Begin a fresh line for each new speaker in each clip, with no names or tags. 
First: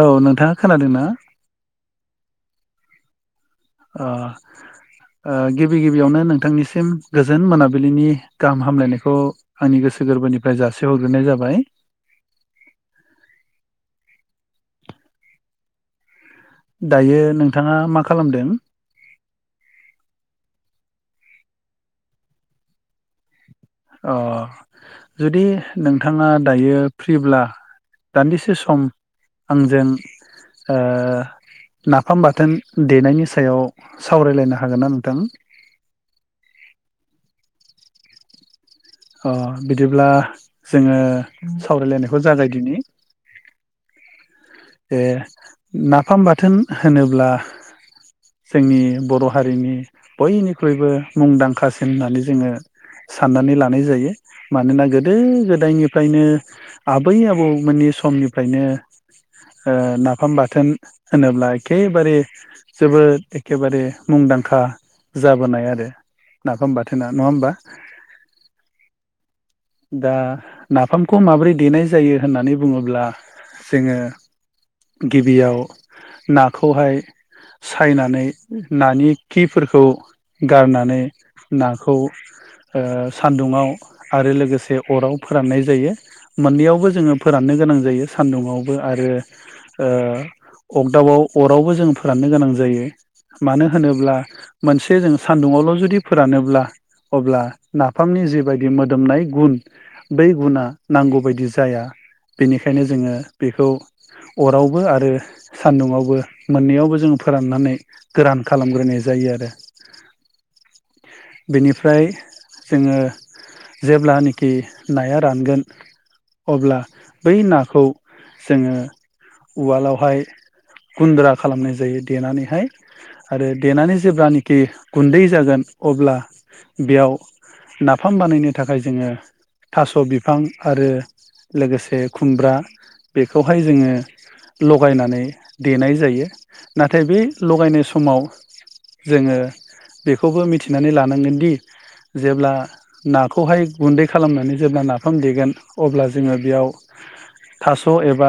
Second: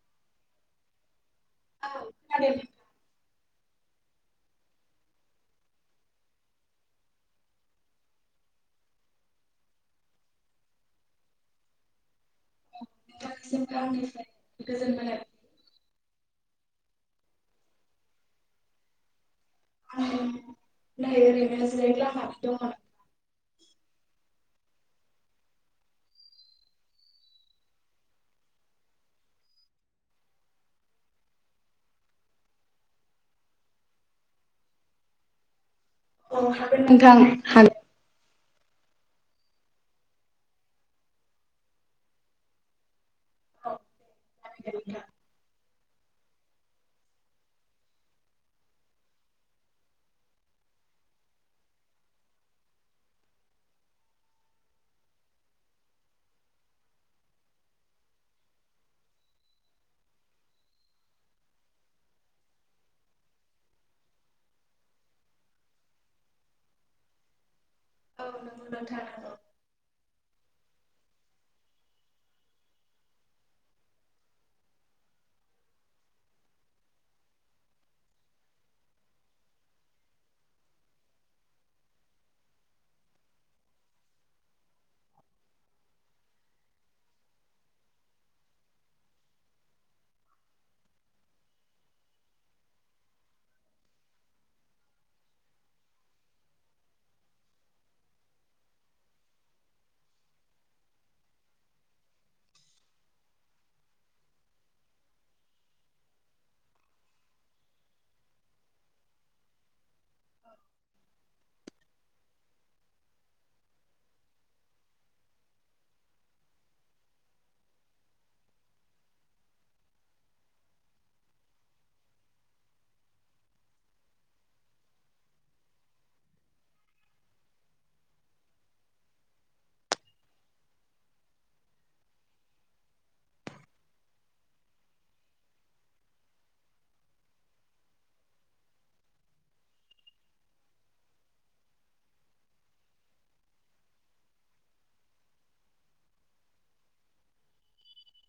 औ नोंथाङा खोनादों ना?
[unintelligible]
ओ ओ गिबि गिबियावनो नोंथांनिसिम गोजोन मोनाबिलिनि गाहाम हामलायनायखौ आंनि गोसो गोरबोनिफ्राय जासिहरग्रोनाय जाबाय।
नोंथांसिम आंनिफ्राय गोजोन मोनो
दायो नोंथाङा मा खालामदों?
दायो बिदिनो जिराय दङ दं आरो
अ जुदि नोंथाङा दायो फ्रिब्ला दान्दिसे सम आंजों ओ नाफाम बाथोन देनायनि सायाव सावरायलायनो हागोन ना नोंथां?
औ हागोन नोंथां हागो
ओ बिदिब्ला जोङो सावरायलायनायखौ जागायदिनि ए नाफाम बाथोन होनोब्ला जोंनि बर हारिनि बयनिख्रुइबो मुंदांखासिन होननानै जोङो साननानै लानाय जायो। मानोना गोदो गोदायनिफ्रायनो आबै आबौमोननि समनिफ्रायनो ओ नाफाम बाथोन होनोब्ला एखे बारे जोबोद एखे बारे मुंदांखा जाबोनाय आरो नाफाम बाथोना नङा होमबा?
औ नोंगौ नोंथां औ
दा नाफामखौ माब्रै देनाय जायो होननानै बुङोब्ला जोङो गिबियाव नाखौहाय सायनानै नानि खिफोरखौ गारनानै नाखौ ओ सान्दुंङाव आरो लोगोसे से अराव फोराननाय जायो मोननैयावबो जोङो फोराननो गोनां जायो सान्दुङावबो आरो ओ अगदाबाव अरावबो जों फोराननो गोनां जायो। मानो होनोब्ला मोनसे जों सान्दुङावल जुदि फोरानोब्ला अब्ला नाफामनि जिबायदि मोदोमनाय गुन बै गुना नांगौ बायदि जाया बेनिखायनो जोङो बेखौ अरावबो आरो सान्दुंवावबो मोननैयावबो जोङो फोराननानै गोरान खालामग्रोनाय जायो। आरो बेनिफ्राय जोङो जेब्लाजेब्लानि खि नाया रानगोन अब्ला बै नाखौ जोङो उवालावहाय गुन्द्रा खालामनाय जायो देनानैहाय आरो देनानै जेब्लानोखि गुन्दै जागोन अब्ला बेयाव नाफाम बानायनो थाखाय जोङो थास बिफां आरो लोगोसे खुमब्रा बेखौहाय जोङो लगायनानै देनाय जायो। नाथाय बे लगायनाय समाव जोंङो बेखौबो मिथिनानै लानांगोनदि जेब्ला नाखौहाय गुन्दै खालामनानै जेब्ला नाफाम देगोन अब्ला जोंङो बेयाव थास एबा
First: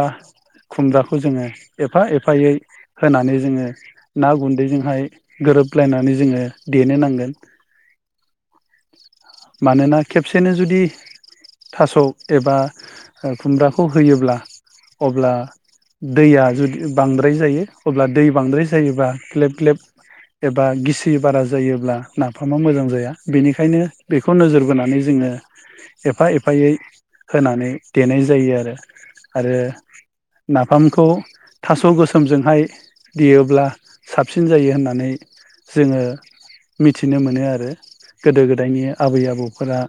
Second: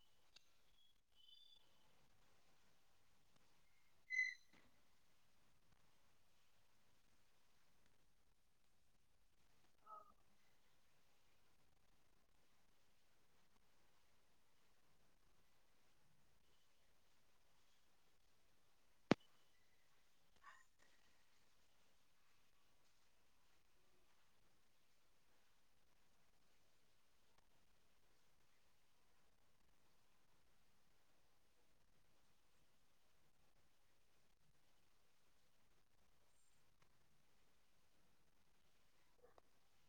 खुमब्राखौ जोंङो एफा एफायै होनानै जोंङो ना गुन्दैजोंहाय गोरोबलायनानै जोंङो देनो नांगोन मानोना खेबसेनो जु जुदि थास' एबा खुमब्राखौ होयोब्ला अब्ला दैया जुदि बांद्राय जायो अब्ला दै बांद्राय जायोबा ग्लेब ग्लेब एबा गिसि बारा जायोब्ला नाफामा मोजां जाया बेनिखायनो बेखौ नोजोर बोनानै जोङो एफा एफायै होनानै देनाय जायो आरो आरो नाफामखौ थास' गोसोमजोंहाय देयोब्ला साबसिन जायो होननानै जोङो मिथिनो मोनो आरो गोदो गोदायनि आबै आबौफोरा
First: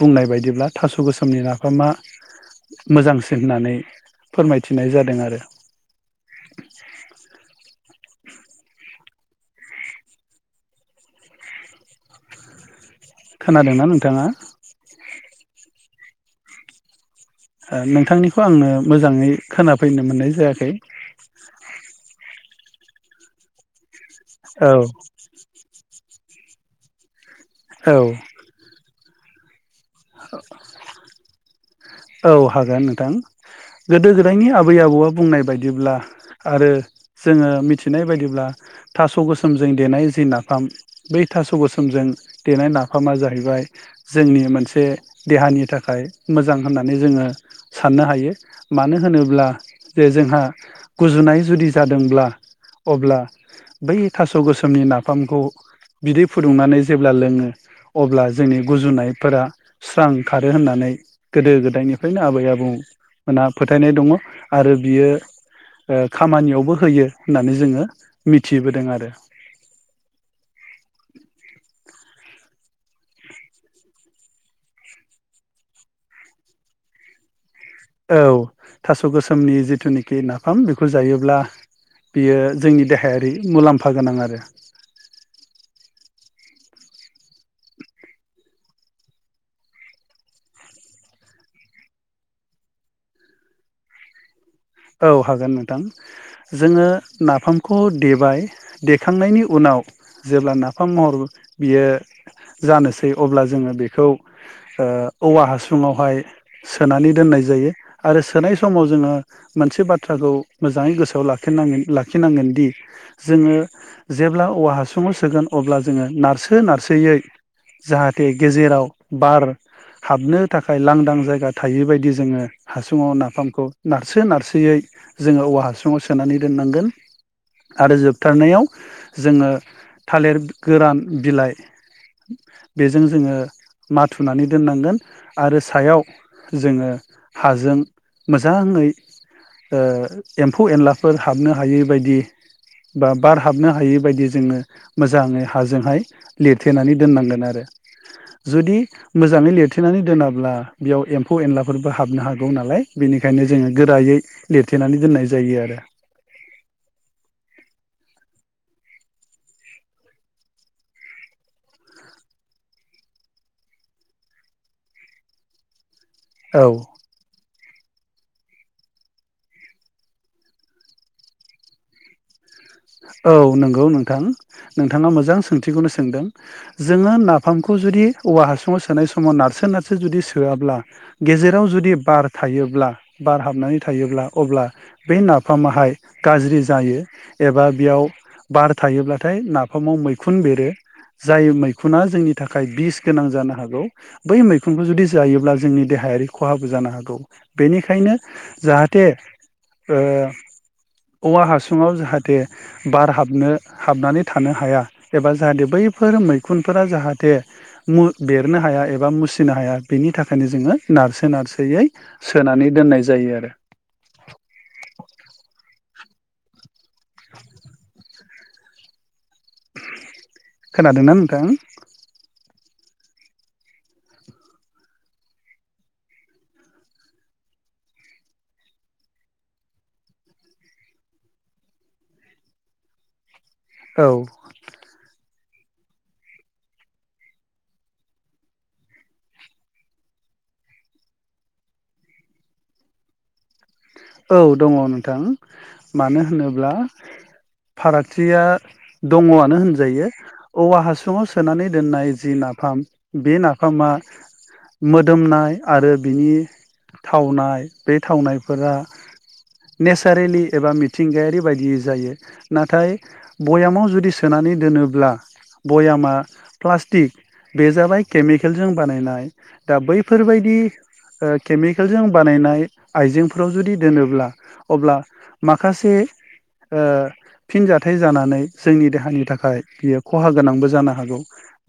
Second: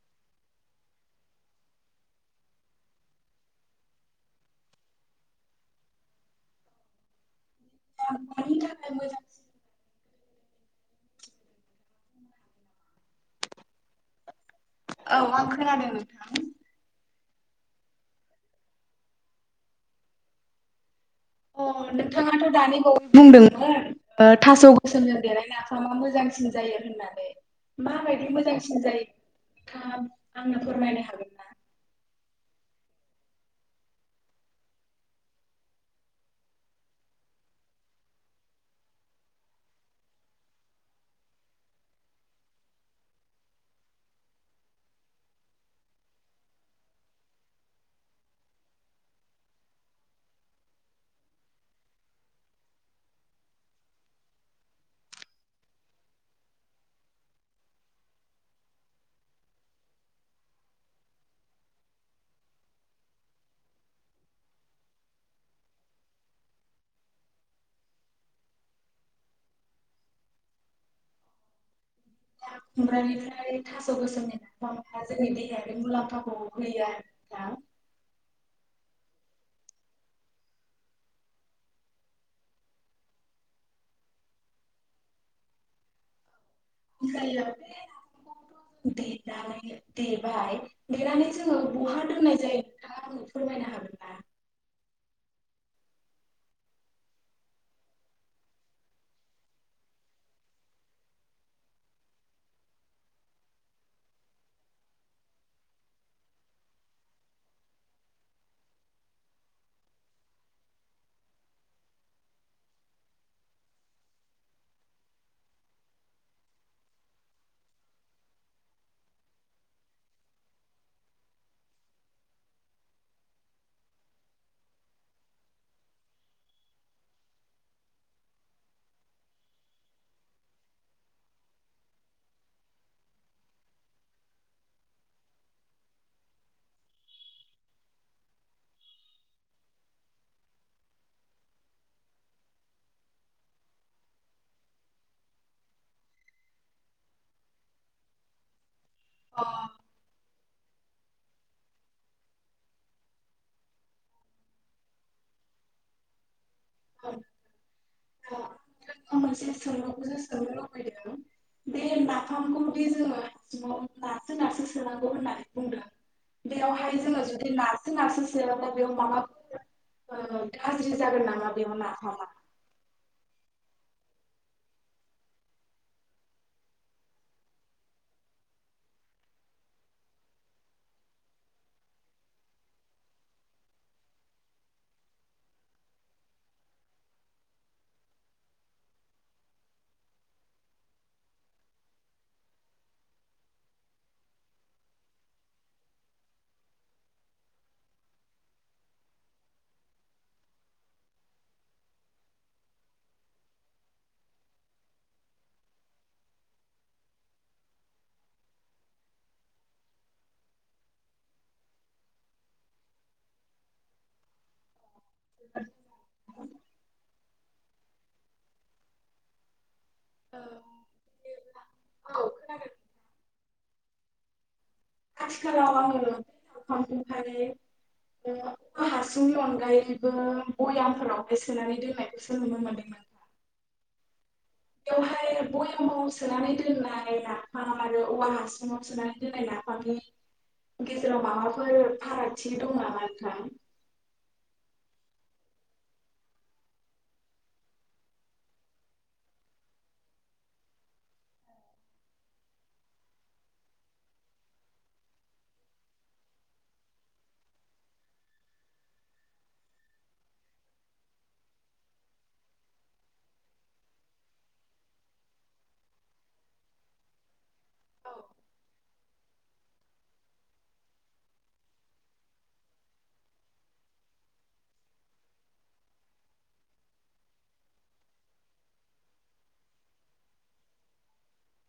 बुंनाय बायदिब्ला थास' गोसोमनि नाफामा मोजांसिन होननानै फोरमायथिनाय जादों आरो।
ओ मानि थाखाय मोजां?
खोनादोंना नोंथाङा?
[unintelligible]
नोंथांनिखौ आंनो मोजाङै खोनाफैनो मोननाय जायाखै।
अ नोंथाङाथ' दानि बावै बुंदोंमोन ओ थास'
औ
गोसोमजों देनाय नाफामा मोजांसिन जायो होननानै
औ
माबायदि मोजांसिन जायो? नोंथाङा आंनो फोरमायनो हागोन ना?
औ हागोन नोंथां गोदो गोदायनि आबै आबौआ बुंनाय बायदिब्ला आरो जोङो मिथिनाय बायदिब्ला थास' गोसोमजों देनाय जि नाफाम बै थास' गोसोमजों देनाय नाफामा जाहैबाय जोंनि मोनसे देहानि थाखाय मोजां होननानै जोङो साननो हायो मानो होनोब्ला जे जोंहा गुजुनाय जुदि जादोंब्ला अब्ला बै थास' गोसोमनि नाफामखौ बिदै फुदुंनानै जेब्ला लोङो अब्ला जोंनि गुजुनायफोरा स्रां खारो होननानै गोदो गोदायनिफ्रायनो आबै आबौमोनहा फोथायनाय दङ' आरो बियो ओ खामानियावबो होयो होननानै जोङो मिथिबोदों आरो।
दा खुमब्रानिफ्राय थास' गोसोमनि नाफामा जोंनि देहायारि मुलाम्फाखौ होयो आरो ना?
औ थास' गोसोमनि जिथुनाखि नाफाम बेखौ जायोब्ला बियो जोंनि देहायारि मुलाम्फा गोनां आरो।
[unintelligible] देबाय देनानै जोङो बहा दोननाय जायो नोंथाङा आंनो फोरमायनो हागोना?
औ हागोन नोंथां जोङो नाफामखौ देबाय देखांनायनि उनाव जेब्ला नाफाम महर बियो जानोसै अब्ला जोङो बेखौ ओ औवा हासुङावहाय सोनानै दोननाय जायो आरो सोनाय समाव जोङो मोनसे बाथ्राखौ मोजाङै गोसोआव लाखिनांगोन लाखिनांगोनदि जोङो जेब्ला औवा हासुङाव सोगोन अब्ला जोङो नारसो नारसोयै जाहाथे गेजेराव बार हाबनो थाखाय लांदां जायगा थायै बादि जोङो हासुङाव नाफामखौ नारसो नारसोयै जोङो औवा हासुङाव सोनानै दोननांगोन आरो जोबथारनायाव जोङो थालिर गोरान बिलाइ बेजों जोङो माथुनानै दोननांगोन आरो सायाव जोङो हाजों मो मोजाङै ओ एम्फौ एनलाफोर हाबनो हायै बायदि बा बार हाबनो हायै बादि जोङो मोजाङै हाजोंहाय लिरथेनानै दोननांगोन आरो जुदि मोजाङै लिरथेनानै दोनाब्ला बेयाव एम्फौ एनलाफोरबो हाबनो हागौ नालाय बेनि खायनो जोङो गोरायै लिरथेनानै दोननाय जायो आरो।
[unintelligible] जोङो मोनसे सोंलुखौसो सोंनो लुबैदों दे नाफामखौ दे जोङो सिङाव नारसो नारसो सोनांगौ होननानै बुंदों
औ
बेयावहाय जोङो जुदि ना सो नारसो सोआब्ला बेयाव माबाफोर गाज्रि जागोन नामा बेयाव नाफामा?
औ नंगौ नोंथां नोंथाङा मोजां सोंथिखौनो सोंदों जोङो नाफामखौ जुदि औवा हासुङाव सोनाय समाव नारसो नारसो जुदि सोआब्ला गेजेराव जुदि बार थायोब्ला बार हाबनानै थायोब्ला अब्ला बे नाफामाहाय गाज्रि जायो। एबा बेयाव बार थायोब्लाथाय नाफामाव मैखुन बेरो जाय मैखुना जोंनि थाखाय बिस गोनां जानो हागौ बै मैखुनखौ जुदि जायोब्ला जोंनि देहायारि खहाबो जानो हागौ बेनिखायनो जाहाथे ओ औवा हासुङाव जाहाथे जाहाथे बार हाबनो हाबनानै थानो हाया एबा जाहाथे बैफोर मैखुनफोरा जाहाथे बेरनो हाया एबा मुसिनो हाया बेनि थाखायनो जोङो नारसो नारसोयै सोनानै दोननाय जायो आरो।
[inaudible]
[inaudible] खोनादोंना नोंथां?
आथिखालाव आङो बे [unintelligible] हासुंनि अनगायैबो बयामफोरावहाय सोनानै दोननायखौसो नुनो मोन्दों नोंथां।
औ।
बेवहाय बयामाव सोनानै दोननाय नाफाम आरो औवा हासुङाव सोनानै दोननाय नाफामनि गेजेराव माबाफोर फारागथि दं नामा नोंथां?
औ दङ' नोंथां मानो होनोब्ला फारागथिया दङ'आनो होनजायो औवा हासुङाव सोनानै दोननाय जि नाफाम बे नाफामा मोदोमनाय आरो बिनि थावनाय बे थावनायफोरा नेचारेलि एबा मिथिंगायारि बायदियो जायो नाथाय बयामाव जुदि सोनानै दोनोब्ला भयामा प्लास्टिक बे जाबाय केमिकेलजों बानायनाय दा बैफोरबायदि केमिकेलजों बानायनाय आइजेंफोराव जुदि दोनोब्ला अब्ला माखासे ओ फिन जाथाइ जानानै जोंनि देहानि थाखाय बियो खहा गोनांबो जानो हागौ।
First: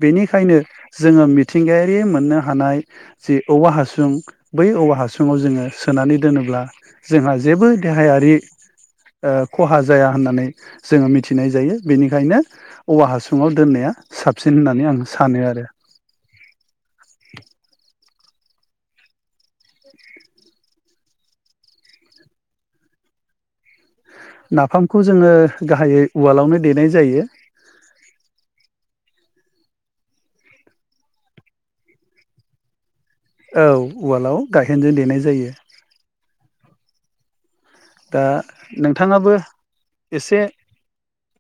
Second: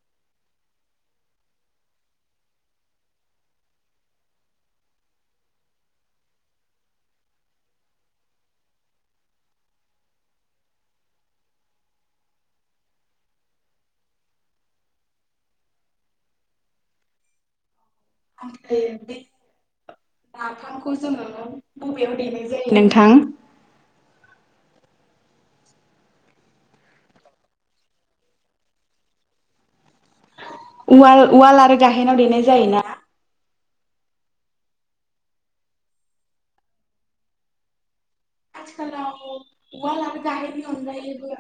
बेनिखायनो जोङो मिथिंगायारि मोननो हानाय जे औवा हासुं बै औवा हासुङाव जोङो सोनानै दोनोब्ला जोंहा जेबो देहायारि ओ खहा जाया होननानै जोङो मिथिनाय जायो। बेनिखायनो औवा हासुङाव दोननाया साबसिन होननानै आं सानो आरो।
ओमफ्रायो बे नाफामखौ जोङो बबेयाव देनाय जायो नोंथां?
नाफामखौ जोङो गाहायै उवालावनो देनाय जायो।
उवाल उवाल आरो गाहेनाव देनाय जायोना?
औ उवालाव गायहेनजों देनाय जायो। दा नोंथाङाबो
उवाल आरो
एसे
गाहेन्नि अनगायैबो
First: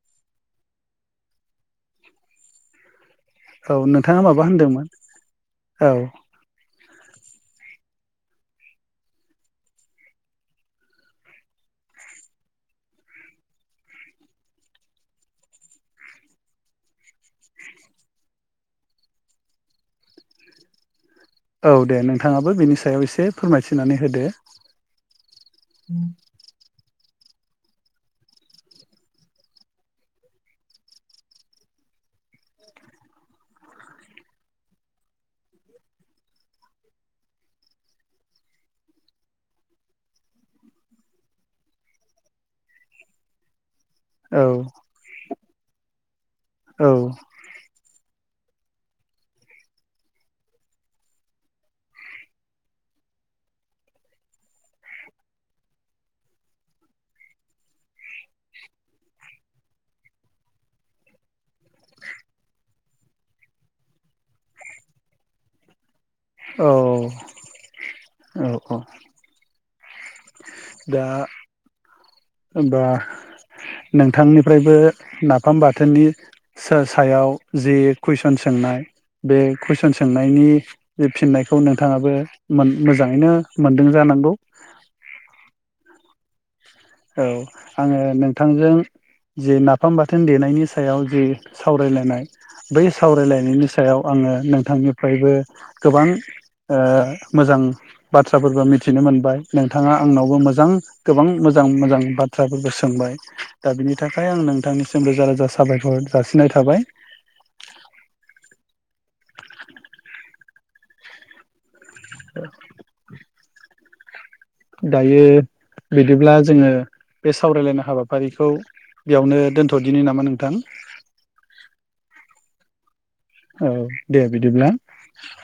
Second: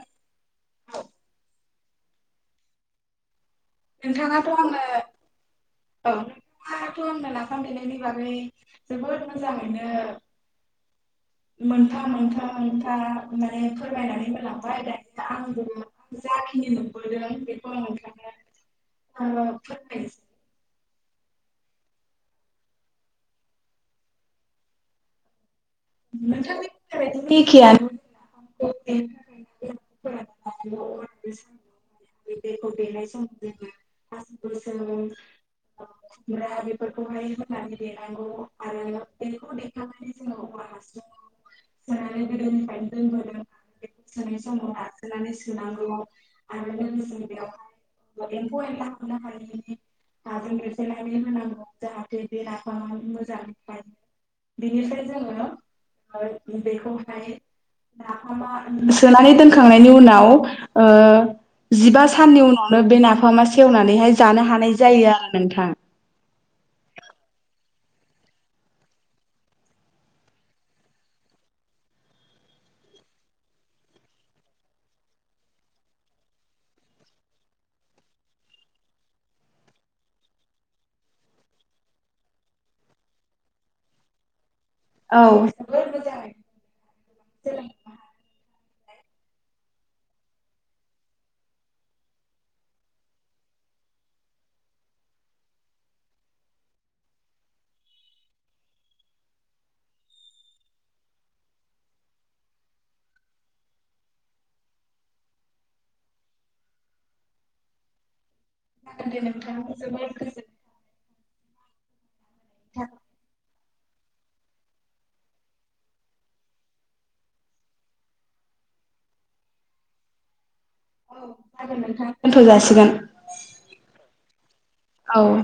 औ नोंथाङा माबा
नोंथाङाथ आंनो
होनदोंमोन
औ नोंथाङाथ आंनो नाफाम देनायनि बागै जोबोद मोजाङैनो मोनफा मोनफा मोनफा माने फोरमायनानै होलांबाय दानि आंबो जाखिनि नुबोदों बेखौ आं नोंथांनो आङो फोरमायनो
औ दे नोंथाङाबो बेनि सायाव एसे फोरमायथिनानै होदो।
[unintelligible] [unintelligible] सोनि
औ
समखौ नारजोनानै सोनांगौ आरो लोगो
औ
लोगोसे बेयावहाय एम्फौ एनला हाबनो हायैनि हाजों लेरसेइनानै होनांगौ जाहाथे बे नाफामा मोजां थायो बेनिफ्राय जोङो सोनानै दोनखांनायनि उनाव ओ जिबा साननि उनावनो बे नाफामा सेवनानैहाय जानो हानाय जायो आरो नोंथां।
औ औ औ दा होमबा नोंथांनिफ्रायबो नाफाम बाथोननि सायाव जि कुइसन सोंनाय बे कुइसन सोंनायनि फिननायखौ नोंथाङाबो मोजाङैनो मोनदों जानांगौ
औ
औ आङो नोंथांजों जि नाफाम बाथोन देनायनि सायाव जि सावरायलायनाय बै सावरायलायनायनि सायाव आङो नोंथांनिफ्रायबो गोबां ओ मोजां बाथ्राफोरखौ मिथिनो मोनबाय नोंथाङा आंनावबो मोजां गोबां मो मोजां मोजां बाथ्राफोरखौ सोंबाय दा बिनि थाखाय आं नोंथांनिसिम रोजा रोजा साबायखर जासिनाय थाबाय
नोंथां जोबोद गोजोन
[inaudible] औ दायो बिदिब्ला जोङो बे सावरायलायनाय हाबाफारिखौ बेयावनो दोनथदिनि नामा नोंथां?
थजासिगोन
औ दे बिदिब्ला
औ